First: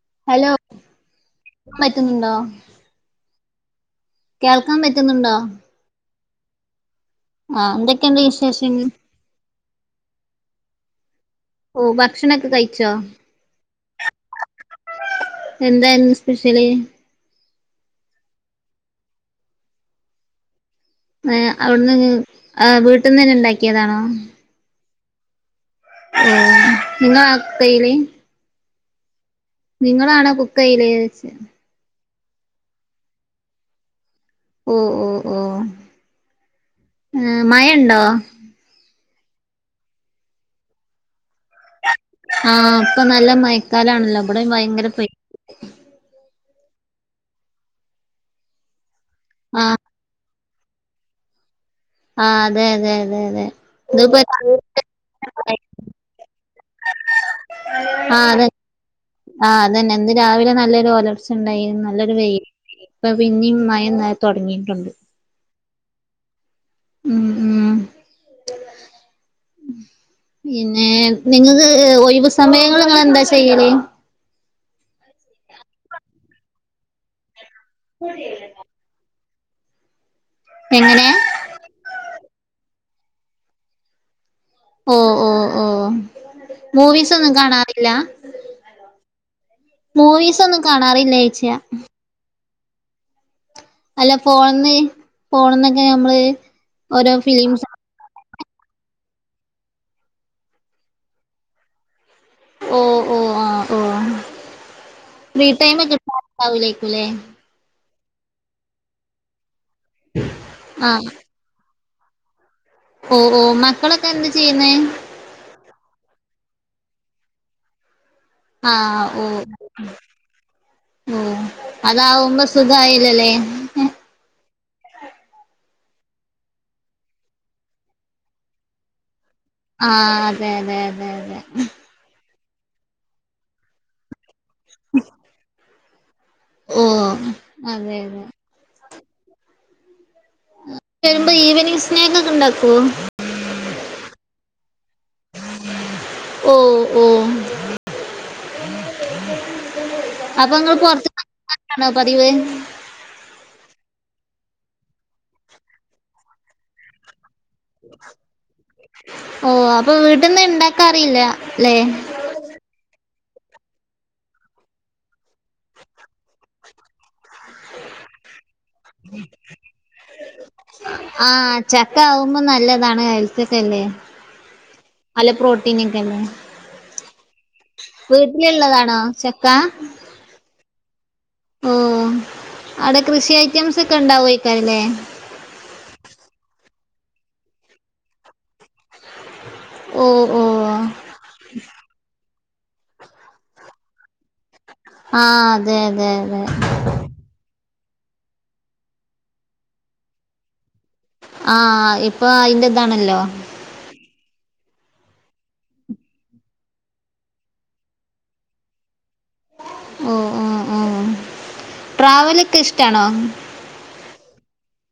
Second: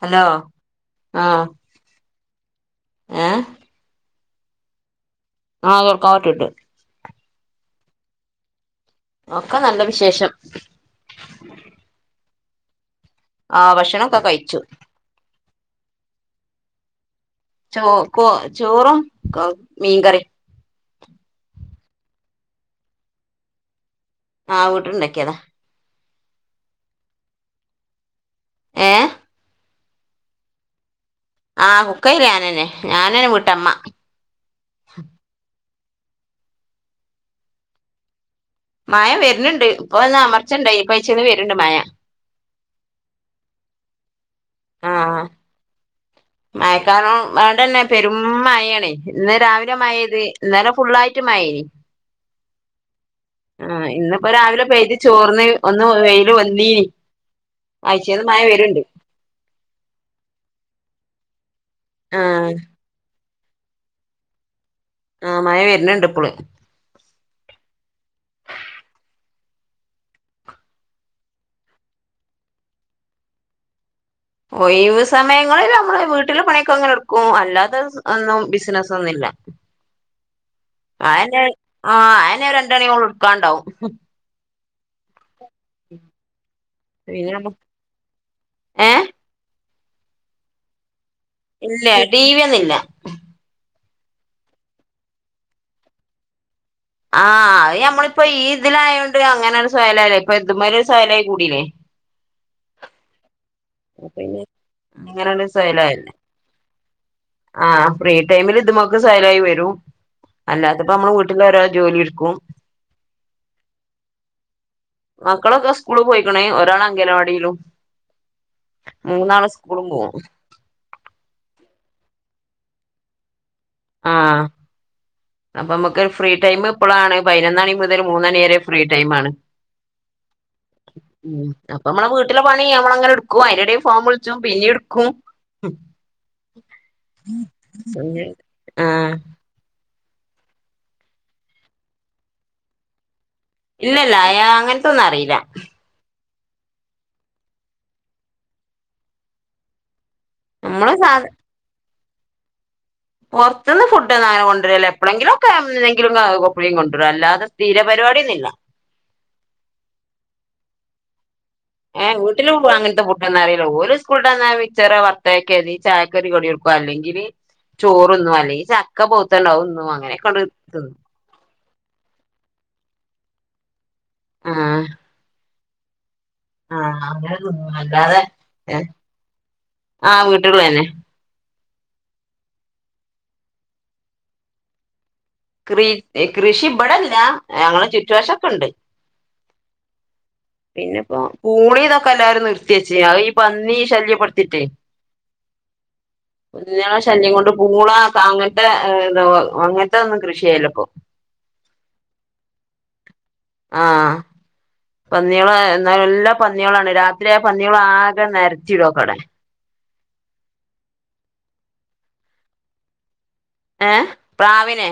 Hello ആഹ്. ഇണ്ടോ? ഏഹ്. കേൾക്കാൻ പറ്റുന്നുണ്ടോ? ആഹ് കേക്കണ്ട്. ആഹ് എന്തൊക്കെയുണ്ട് വിശേഷങ്ങ ഒക്കെ നല്ല വിശേഷം. ഫുഡ്‌ കഴിച്ചോ? ആ ഭക്ഷണം ഒക്കെ കഴിച്ചു. എന്തായിരുന്നു സ്പെഷ്യല് ചോ ചോറും ക്‌ മീൻകറി. എ അവിടുന്ന് വീട്ടിൽന്ന് തന്നെ ഉണ്ടാക്കിയതാണോ? ആഹ് വീട്ടിണ്ടാക്കിയതാ. ഓ ഇന്ന [unintelligible] ഏഹ്? നിങ്ങളാണോ കുക്കയ്യില്. കുക്കയ്യില് ഞാനന്നെ ഞാനന്നെ വീട്ടമ്മ. ഓ ഓ ഓ ഏ മയ ഇണ്ടോ? മയ വരുന്നുണ്ട് ഇപ്പന്ന് അമർച്ചുണ്ടായി ഇപ്പച്ചന്ന് വരുന്നുണ്ട് മയ. ആഹ് ഇപ്പോ നല്ല മയക്കാലാണല്ലോ അവിടെ ഭയങ്കര പ മഴക്കാല അവിടെന്നെ പെരും മഴയാണ് ഇന്ന് രാവിലെ ആഹ് മഴ പെയ്ത് അന്നേരം ഫുുള്ളായിട്ട് മയേനി. ആഹ് അതെ അതെെ. ആഹ് ഇന്നപ്പോ രാവിലെ പെയ്ത് ചോർന്ന് ഒന്ന് വെയില് പൊന്തി. ആഹ് അതന്നെ ആഹ് അതന്നെ ഇന്ന് രാവിലെ നല്ലൊരു ഓല ചുണ്ടായി നല്ലൊരു വെയി ആഹ് ഇപ്പോ പിന്നേം മയ ഇന്നല തുടങ്ങിയിട്ടുണ്ട്. ആഹ് മഴ വരുന്നിണ്ട് ഇപ്പള്. ഉം ഉം. ഉം പിന്നെ നിങ്ങക്ക് ഏഹ് ഒഴിവ് സമയങ്ങള് നിങ്ങള് എന്താ ചെയ്യല്? ഒയിവ് സമയങ്ങളിൽ നമ്മള് വീട്ടിലെ പണിയൊക്കെ അങ്ങനെ എടുക്കും അല്ലാത് ഒന്നും ബിസിനസ്സൊന്നില്ല. എങ്ങനെ ആഹനെ ആഹ് അഹനെ രണ്ടണിഓളം ട്ക്കാണ്ടാവും ഓഹ് ഹ് ഹ് മൂവിസ് ഒന്നും പിന്നെ കാണാറില്ല ഏഹ് മൂവീസ് ഒന്നും കാണാറില്ല ഇല്ല ടി വി ഒന്നുല്ല അല്ല ഫോണ്ന്ന് ഫോണ്ന്നൊക്കെ നമ്മള് ഓരോ ആഹ് ഫിലിംസ് അത് ഞമ്മള് ഇപ്പൊ ഈ ഇതിലായോണ്ട് അങ്ങനെ ഒരു സ്വയ്ല് അല്ലേ ഇപ്പൊ ഇതുമാരു സ്വയലായി കൂടില്ലേ ഓ ഓ ആഹ് ഓ അപ്പോ പിന്നെ ഇങ്ങനെള്ള ഫ്രീ ഒരു ടൈം സൊയലായ്ല്ല കിട്ടാണ്ടാവൂലേക്കുല്ലേ ആഹ് ഫ്രീ ടൈമില് ഇത് മ്മക്ക് സൊയിലായി വരും അല്ലാത്തപ്പോ നമ്മള് വീട്ടിലാരോ- ജോലി ട്ക്കും ഉം ഉം മക്കളൊക്കെ എന്ത് ചെയ്യുന്ന് ണെ ഒരാള് അങ്കനവാടിയിലും ആഹ് മൂന്നാള് സ്കൂളും പോകും ഓഹ് അതാവുമ്പോ സുഖായില്ലല്ലേ ആഹ് അപ്പൊ നമുക്ക് ഫ്രീ ടൈം ഇപ്പോളാണ് പതിനൊന്നണി മുതൽ മൂന്നണി വരെ ഫ്രീ ടൈമ് ആണ് ആഹ് അതെ അതെ അതെ അതെ വീട്ടിലുള്ള പണി നമ്മള അങ്ങനെ ട്ക്കും അതിനടീ ഫോൺ വിള്ച്ചും പിന്നിട്ക്കും ഓ അതെ അതെ [unintelligible] വരുമ്പോ ഈവനിങ് സ്നേക്ക് ഒക്കെ ഉണ്ടാക്കോ ഇല്ലല്ല അയാ അങ്ങനത്തൊന്നും അറിയില്ല ഓഹ് ഓഹ് അപ്പൊ നിങ്ങ നമ്മള് സാധ പുറത്ത്ന്ന് വാങ്ങലാണോ പറതിവ് പുറത്തുന്ന് ഫുഡന്നങ്ങനെ കൊണ്ടരിലില്ല എപ്പളെങ്കിലും ഒക്കെ എന്ന്നെങ്കിലും വാങ്ങും പ്പളേം കൊണ്ടുവരു അല്ലാതെ സ്ഥീരപരിപാടിയൊന്നില്ല ഓ അപ്പൊ വീട്ടിൽന്ന് ഉണ്ടാക്കാറില്ല അല്ലെ ഏഹ് വീട്ടിലും ഉണ്ടോ അങ്ങനത്തെ ഫുഡ്‌ ന്ന അറിയില്ല ഓര് സ്കൂൾട്ടന്നാ മിച്ചറോ വർത്തയ്ക്കെ അല്ലെങ്കി ചായക്കരു കടി കൊട്ക്കും അല്ലെങ്കി ല്ലങ്കി ചോറ്ന്നും അല്ലെങ്കിൽ ചക്ക പോത്തൊണ്ടാവും ഒന്നും അങ്ങനെ കണ്ട് ച്ചക്ക ആവുമ്പോ നല്ലതാണ് ഹെൽത്തൊക്കെല്ലേ ആഹ് നല്ല പ്രോട്ടീനൊക്കെല്ലേ ആഹ് അങ്ങനെ തിന്നും അല്ലാതെ ഏഹ് വീട്ടിലുള്ളതാണോ ചക്ക ആ വീട്ടുള്ള തന്നെ ഓ അവ്ടെ കൃഷി ഐറ്റംസ് ഒക്കെ ഉണ്ടാവോയിക്കാരല്ലേ കൃ കൃഷി ഇബഡല്ല ഞങ്ങടെ ചുറ്റുവശക്ണ്ട് ഓ ഓ പിന്നെപ്പോ പൂളി തൊക്കെ എല്ലാരും നിർ ത്തിച്ചി അത് ഈ പന്നി ശല്യപ്പെടുത്തിട്ടെ ആഹ് അതെ അതെ അതെ ശല്യം കൊണ്ട് പൂള ക അങ്ങനത്തെ ഏഹ് ഇതോ അങ്ങനത്തെ ഒന്നും കൃഷി ചെയ്യല്ല ഇപ്പൊ ആഹ് ഇപ്പൊ അയ്ന്റെ ഇതാണല്ലോ ആഹ് പന്നികള് ന്നാല്ല എല്ലാ പന്നികളാണ് രാത്രി ആ പന്നികള് ആകെ നര്ത്തിടു ആക്കാടെ ഓഹ് ഓഹ് ഓഹ് ട്രാവലൊക്കെ ഇഷ്ടാണോ ഏഹ് പ്രാവിനെ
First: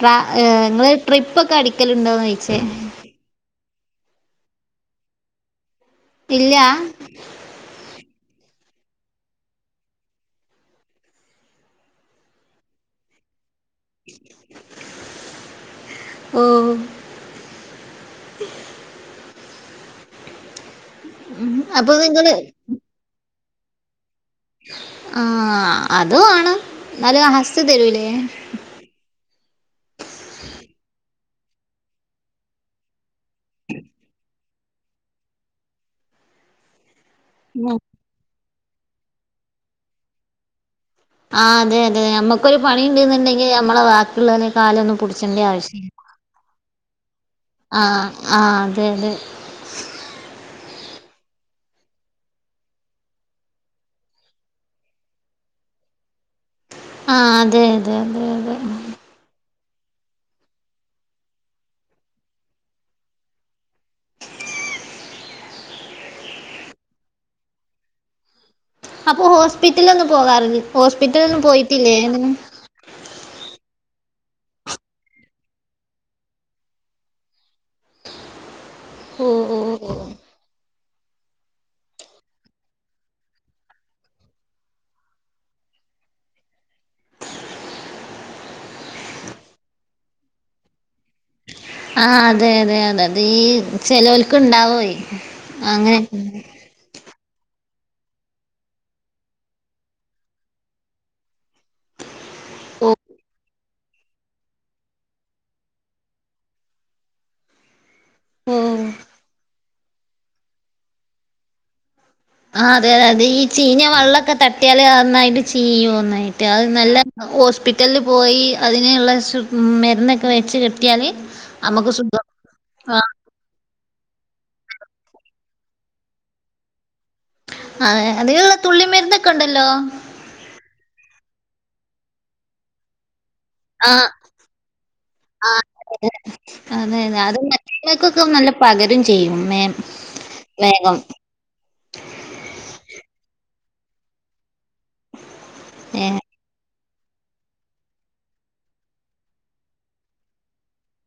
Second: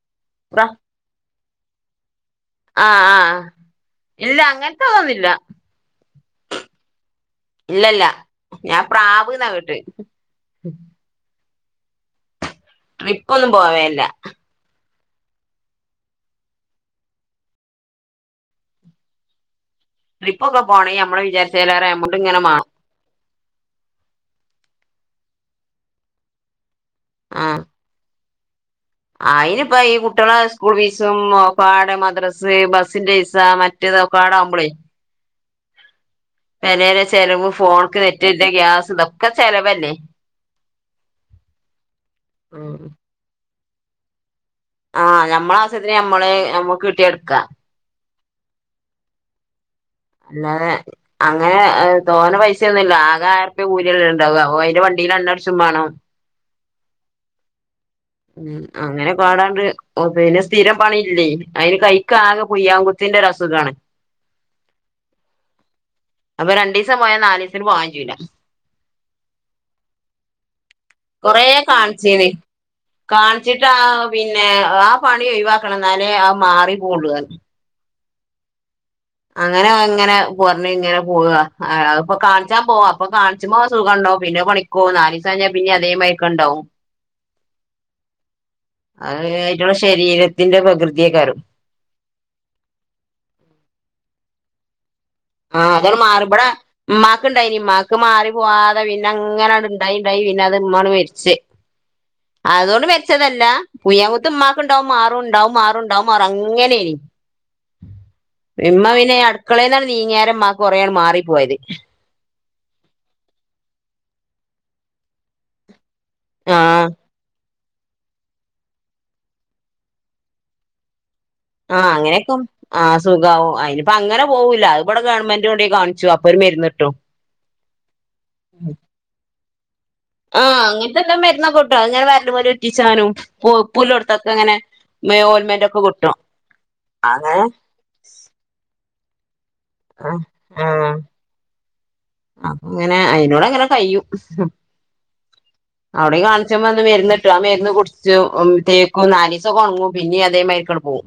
ട്രാ ഏഹ് പ്ര നിങ്ങള് ട്രിപ്പൊക്കടിക്കലുണ്ടോന്നൊയ്ക്ക ആഹ് ആഹ് ഇല്ല അങ്ങനത്തെ തോന്നില്ല ഇല്യാ ഇല്ലല്ല ഞാൻ പ്രാവ്ന്ന കേട്ടെ ട്രിപ്പ്‌ ഒന്നും പോവേല്ല ഓഹ് ട്രിപ്പ് ഒക്കെ പോവണെങ്കി നമ്മള് അപ്പൊ വിചാരിചീല്ലാറെമൗണ്ട് നിങ്ങള് ങ്ങനെ മാണം ആഹ അത ആണ് എന്നാലും ആഹ് അസ് തരൂലേ ഓ കാ ആട് മദ്രസ് ബസ്സിന്റെ ഇസ മറ്റേത കാെ ആട ആവുമ്പോളേ പെരേലെ ചെലവും ഉം. ഫോണക്ക് നെറ്റ് കേറ്റ്ണ് ഗ്യാസ് ഇതൊക്കെ ചെലവല്ലേ? ആ അതെ അതെ നമ്മക്കൊരു ഉം പണി ണ്ട് ന്ണ്ടെങ്കി നമ്മള് ബാക്കി ള്ളോലെ. കാലൊന്നും ആഹ് പുട്ച്ചണ്ടീ ഞമ്മളെ ആവശ്യ ഇല്യ ആവശ്യത്തിന് ഞമ്മള് ഞമ്മക്ക് കിട്ടിയ എടുക്കാ ആഹ. ആ അതെ അതെ. അല്ലാതെ അങ്ങനെ തോനെ പൈസ ഒന്നുല്ല ആകെ ആയിരുർപ്പ്യ കൂലി അല്ലെ ഉണ്ടാവ അപ്പൊഅയിന്റെ വണ്ടി എണ്ണ ട്‌ച്ചും മാണം. ആഹ അതെ. അതെ അതെ മ് അതെ അങ്ങനെ പാടാണ്ട്. ഓ പൈല് സ്ഥിരം പണിലൈ അയിന് കൈക്ക് ആകെ പുയ്യാങ്കുത്തിന്റെ ഒര് അസുഖാണ്. അപ്പൊ രണ്ടീസം പോയാ നാ ലിസ്തിന് പോവാൻ കജൂല. അപ്പൊ ഹോസ്പിറ്റലെ ഒന്നു പോകാറ കൊറേകാണിചീന് കാണിച്ചിട്ട് ആ പിന്നെ ആ പണി ഒഴിവാക്കണം എന്നാലേ ആ മാറി പോവുള്ളൂ ന്നർഞ്ഞ്. ഓ ഓ അങ്ങനെ ഓ ഇങ്ങനെ പർ ഇങ്ങനെ പോവ അഹ്പ്പ കാണിച്ചാൻ പോവാ അപ്പൊ കാണിച്ചുമ്പോ സുഖംണ്ടാവും പിന്നെ പണിക്കോ നാലീസം കൈഞ്ഞാ പിന്നെ അതേമാരി ക്കണ്ടാവും. [unintelligible] അ ശരീരത്തിന്റെ പ്രകൃതിയെക്കരം. ആ അതെ അതെ അതെ അത ഈ ചെലോൽക്ക് ഇണ്ടാവേയ്. ആഹ അതാണ് മാറി ഇപടെ ഇമ്മാ ഇണ്ടായിനി ഇമമാക്ക് മാറി പോവാതെ പിന്നെ അങ്ങനെ ഇണ്ടായി ഉണ്ടായി പിന്നെ അത് ഉമമാണ്ട് മെരിച്. അതോണ്ട് ഓ മരിച്ചതല്ല പുയാകുത്ത് ഉമ്മാക്കുണ്ടാവും മാറും ഉണ്ടാവും മാറുംണ്ടാവും ഒറങ്ങനേയ്ന്ന്. [unintelligible] ഓ ഇമ്മ പിന്നെ അട് കളേയ്ന്നാണ്ട് നീങ്ങ്യാരെ മ്മാക്ക് കൊറേ മാറിപ്പോയത്. ആ അതെ അതെ അതെ ഈ ചീഞ്ഞ വെള്ളക്കെ തട്ട്യാല് ന്നായിട്ട് ചീയുന്ന്. ട്ട് ആ അത് നല്ലോസ് പി റ്റലില് പോയി അതിനെയുള്ള സു മരുന്നൊക്കെ വെച്ച് കെട്ടിയാല്. ആ നമുക്ക് സുഖം അങ്ങനെയൊക്കെ ആ സുഖാവോ ആയിനു. പ്പ അങ്ങനെ പോവൂല അ ഇവിടെ ഗവൺമെന്റ എവടേ കാണിച്ചും അപൊര് മരുന്ന്ട്ടും. ആ അതിനുള്ള തുള്ളി മരുന്നൊക്കെ ഉണ്ടല്ലോ. ആ അങ്ങനത്തെ എല്ലാ മെന്ന്ക്ട്ടോ അത്ങ്ങനെ വരല് ഉറ്റിച്ചാ പൊവ്പ്പു ആ ളോട്‌ത്തക്കഅങ്ങനെ ഓൽ മെറ്റൊക്കെ കിട്ടും. അതെയതെ അത് അങ്ങനെ മറ്റൾക്കൊക്കെ നല്ല പകരും മ്മേ ആഹ് ആഹ് വേഗം. അങ്ങനെ അയിനോട് അങ്ങനെ യ്യുംഅവ്‌ടിം ഏ കാണിച്ച മെര്ന്ന്ട്ടും ആ മെര്ന്ന് കുടിച്ചു തേക്കും നാലീസൊകെ ഒണങ്ങും പിന്നീം അതേ മരി കൊക്കെ പോവും.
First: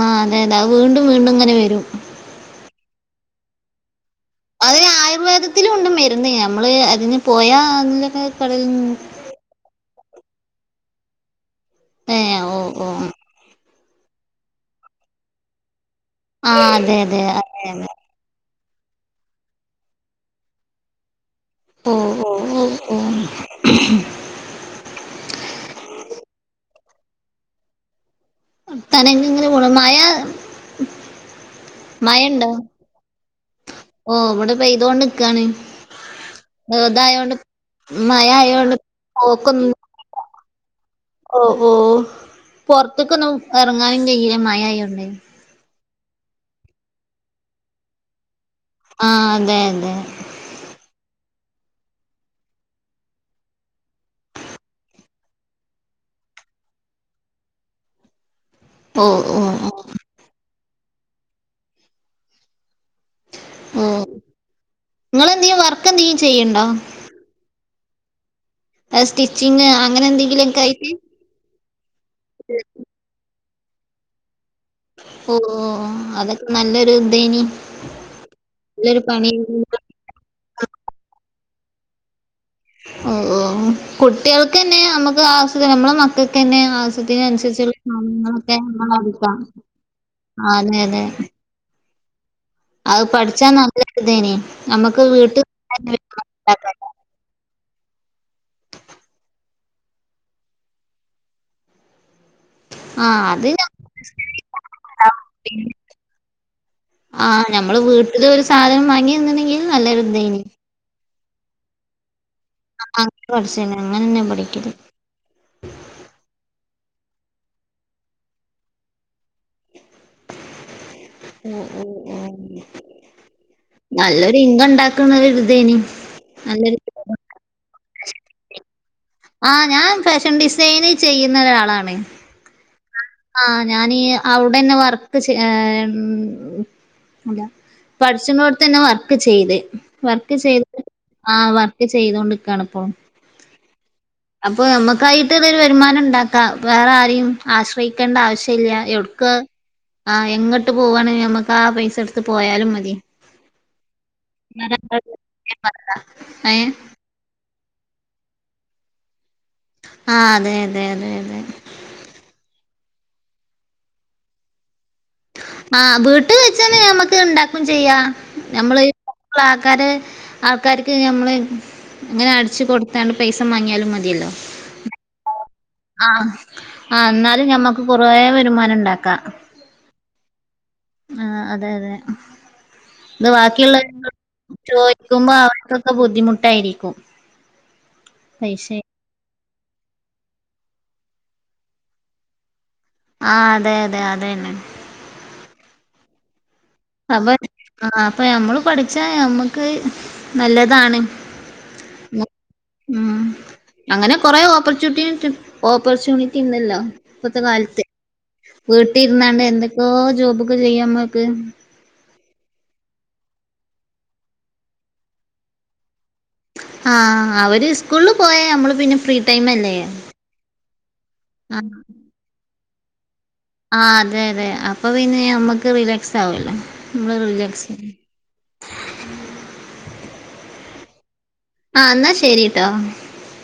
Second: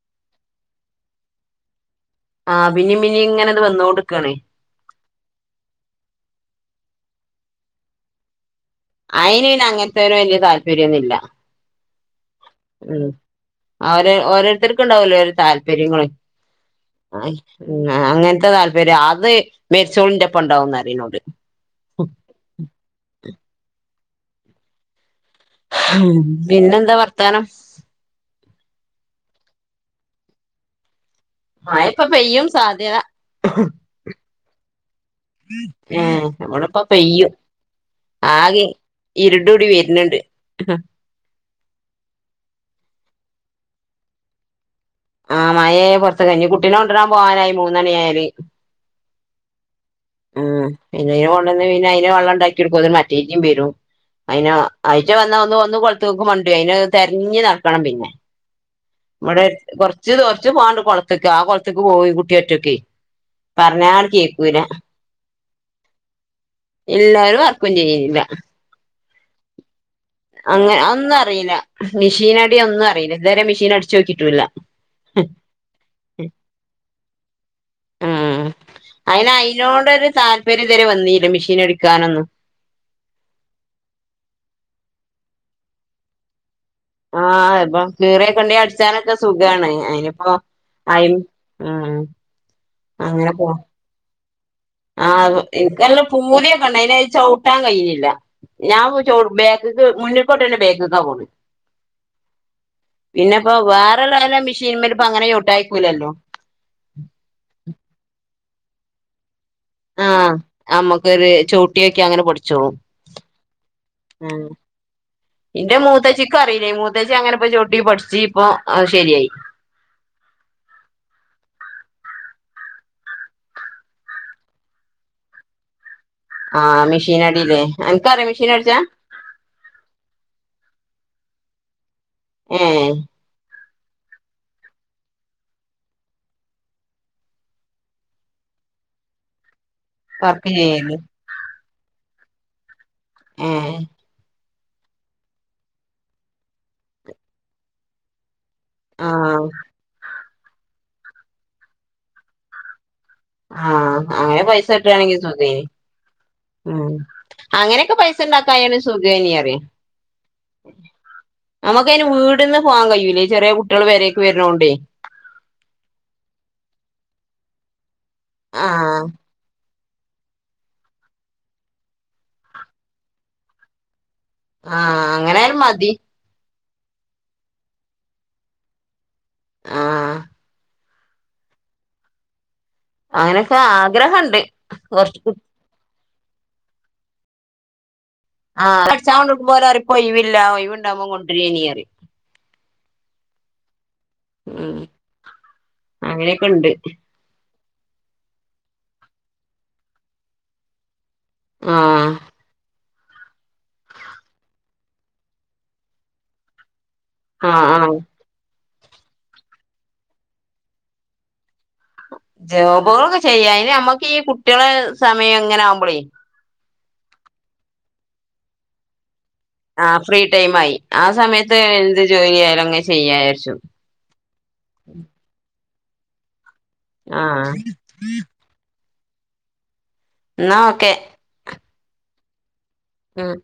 ആ അതെ അതെ അ വീണ്ടും വീണ്ടും അങ്ങനെ വരും. ആ പിന്നി പിന്നീം ഇങ്ങനെ ഇത് വന്നോണ്ട് ക്കാണേ അത ആയുർവേദത്തിലു ഉണ്ട് മരുന്ന് നമ്മള് അതിന് പോയാ അതിനൊര് അയിന് ഇന് അങ്ങൻത്തെ ഒരു വലിയ താല്പര്യൊന്നില്ല ഏ ഓ ഓ ഉം ഓര് ഓരോരുത്തർക്കുണ്ടാവല്ലോ ഓരോ താല്പര്യങ്ങള്. ആ അതെ ആ അതെ അതെ അതെ അങ്ങനത്തെ ത ര് അത് മെരിച്ചോളന്റെ പൊണ്ടാവുന്ന് അറിപ്പന്നോട്. ഓ ഓ ഓ ഓ [inaudible] ഹ് പിന്നെന്താ വർത്താനം. തലെ ഇങ്ങനെ ഗുണമായ യപ്പൊ പ്പെയ്യും സാധ്യത. പെയ്തൊണ്ട് ഇക്കാണ് ഏ ഇവിടെപ്പ പെയ്യും തായോണ്ട് ആകെ മയആയോണ്ട് ഇരുടൂടി പോക്കൊന്നു [inaudible] വരുന്നുണ്ട് ഓ ഓ പൊറത്തേക്ക് ഒന്ന എറങ്ങാനു കഴില്ല മഴ ആഴോണ്ട് ആ മയെ പൊറത്ത് കഴിഞ്ഞ് ഇഞ്ഞി കുട്ടിനെ കൊണ്ടരാൻ പോവാനായി മൂന്നണി ആയാല് ആ അതെ അതെ ഉം പിന്നെ അയ്നെ കൊണ്ടന്ന് പിന്നെ അയ്ന് വെള്ളം ഉണ്ടാക്കി കൊടുക്കുമ്പത്തിന് മറ്റേറ്റി വരും അയിന ആയിറ്റ വന്ന ഒന്ന് ഒന്ന് കൊളത്ത്ങ്ങക്ക് മണ്ടു അയിന് തെരഞ്ഞ് നടക്ക ഓ ഓ ഇവടെ ഓ കൊറച്ച് കൊറച്ച് പോവാണ്ട് കൊളത്ത്ക്ക് ആ കൊക്ക് പോവു ഈ കുട്ടിയൊറ്റക്ക് ഓ പറഞാണ് കേക്കൂല നിങ്ങളെന്തെങ്കിലും വർക്ക് എന്തെങ്കിലും ചെയ്യണ്ടോ എല്ലാരും അ [unintelligible] സ്റ്റിച്ചിങ് അങ്ങനെ എന്തെങ്കിലുമൊക്കെ അങ്ങനെ ആയിട്ട് ഒന്നും അറിയില്ല മിഷീനടി ഒന്നും അറിയില്ല ഇതുവരെ മിഷീ ഷീൻ അടിച്ച് നോക്കിയിട്ടൂല്ല ഓ അതൊക്കെ നല്ലൊരു ഇതേനി ഉം നല്ലൊരു പണി അയിന് അയ്നോടൊരു താല്പര്യം തരെ വന്നീല്ല മെഷീൻ അടിക്കാനൊന്നും കുട്ടികൾക്കന്നെ നമ്മുക്ക് ആവശ നമ്മളെ മക്കൾക്കന്നെ ആവശ്യത്തിന് ആഹ് അനുസരിച്ചുള്ള ഇപ്പൊ കീറിയ സാധനങ്ങളൊക്കെ കൊണ്ടേ അടിച്ചാനൊക്കെ മ്മക്കടിക്കാം സുഖാണ് അയിനിപ്പോ ആ അതെ അതെ അയി ഉം അത് പഠിച്ചാ നല്ലരുതേനിം ആവൊ എനിക്കല്ല പൂതിയൊക്കെ ഉണ്ടാക്കാന്. ഉണ്ടയ്നി അയിന് ചവിട്ടാ കഴിയിണില്ല ഞാൻ ചവ് ബേക്ക്ക്ക് മുന്നിക്ക് ചവ്ട്ടോന്നെ ബേക്ക്ക്കാ പോണ് ആ അത് പിന്നെപ്പ ഞമ്മ- വേറെള്ളാല മെഷീൻമല് പ്പ അങ്ങനെ ചവ്ട്ടായ്ക്കൂലല്ലോ ആഹ് ഞമ്മള് വീട്ടില് ഒരു സാധനം വാങ്ങി നിന്നണ്ടെങ്കിൽ നല്ലൊരു ഇതായിന് [unintelligible] ചവിട്ടോക്ക അങ്ങനെ പഠി ച്ചോ അങ്ങനെ പഠിച്ചേനെ അങ്ങനെ തന്നെ ഏ പഠിക്കല് ഇന്റെ മൂത്തച്ചിക്കറി മൂത്തച്ചി അങ്ങനെപ്പ ചോട്ടി പഠിച്ചു ഇപ്പൊ ശരിയായി ഓ ഓ ഓ നല്ലൊരു ഇൻകം ഇണ്ടാക്കുന്ന ഒരു ഇതേനിം ആഹ് മെഷീൻ അടില്ലേ. അനക്കറിയോ മെഷീൻ അടിച്ചാൻ? ആഹ് ഞാൻ ഫാഷൻ ഡിസൈനി ചെയ്യുന്ന ഒരാളാണ് ഏഹ് ആ ഞാനീ അവിടെന്നെ വർക്ക് ചെ ഏ എം അല്ല പഠിച്ച്ന്നടുത്തന്നെ വർക്ക് ചെയ്ത് വർക്ക് ചെയ്ത് ആ വർക്ക് ചെയ്തോണ്ടിക്കയാണ്പ്പളും ഏഹ് അപ്പൊ നമ്മക്കായിട്ട് ഇതരു വരുമാനം ഉണ്ടാക്കാം വേറെ ആരെയും ആശ്രയിക്കേണ്ട ആവശ്യ ട്ടില്ല എവിട്ക്ക് ആഹ് ആ എങ്ങട്ട് പോവാണലും നമ്മക്ക് ആ പൈസ എടുത്ത് പോയാലും മതി ആഹ് അങ്ങനെ പൈസ വേറെ കിട്ടാണെങ്കി സുഖേയ്ന് ആരോടും ഏ ഉം അങ്ങനെയൊക്കെ പൈസ ഉണ്ടാക്കായാണ് സുഖേയ്നിം ആ അതെ അതെ അതെ അതെ നമക്കയിന് വീട്ന്ന് പോവാൻ കഴിയൂല്ലേ ചെറിയ കുട്ടികള് പെരേക്ക് വരണോണ്ടേ ആഹ് വീട്ട് വെച്ചന്ന ഞമ്മക്ക് ഇണ്ടാക്കു ചെയ്യാ നമ്മള് ആഹ് ള്ള ആൾക്കാര് ആൾക്കാർക്ക് ഞമ്മള് ഇങ്ങനെ അടിച്ച് കൊടുത്തണ്ട് പൈസ മാങ്ങിയാലും മതിയല്ലോ ആഹ് അങ്ങനെയാലും മതി ആ ഇന്നാലും ഞമ്മക്ക് കുറേ വരുമാനം ഉണ്ടാക്കാം ആഹ് ആ അതെ അതെ ഇത് അങ്ങനൊക്കെ ബാക്കിയുള്ള ആഗ്രഹണ്ട് കൊറച്ച് ചോദിക്കുമ്പോ അവർക്കെന്തോ ബുദ്ധിമു ദ്ധിമുട്ടായിരിക്കും ആ പ്പ അട്ച്ചാ കൊണ്ട് കൊടുക്കുമ്പോ ഓലറിം ഇപ്പൊയിവില്ല ഒഴിവ്ണ്ടാകുമ്പ കൊണ്ടരേനിം അറിം ആഹ് അതെ അതെ അതെന്നെ അങ്ങനെയൊക്കെ ഇണ്ട് അപ്പൊ ആ അപ്പൊ ഞമ്മള് പഠിച്ചാ മ്മക്ക് നല്ലതാണ് ആഹ് ഉം അങ്ങനെ കൊറെ ഓപ്പർച്യൂണിറ്റിസ് ഓപ്പർച്യൂണിറ്റി ഇണ്ടല്ലോ ആ ആ വീട്ട് ഇര്ന്നാണ്ട് എന്തെക്കോ ജോബക്കെ ചെയ്യാ മുക്ക്. ജോബുകളൊക്കെ ചെയ്യാം അയ്ന് നമ്മക്ക് ഈ കുട്ടികള സമയം എങ്ങനെ ആവുമ്പളേ ആ അവര് സ്കൂളിൽ പോയ നമ്മള് പിന്നെ ഫ്രീ ടൈം അല്ലേ ആ ഫ്രീ ടൈം ആയി ആ സമയത്ത് എന്ത് ജോലി ആയാലും അങ്ങെ ചെയ്യായിര് ആ അതെ അതെ. അപ്പൊ പിന്നെ ഞമ്മക്ക് റിലാക്സ് ആവാല്ലോ ആഹ് [unintelligible] എന്നാ ഓക്കെ. ആഹ് എന്നാ ശെരിട്ടോ. ഉം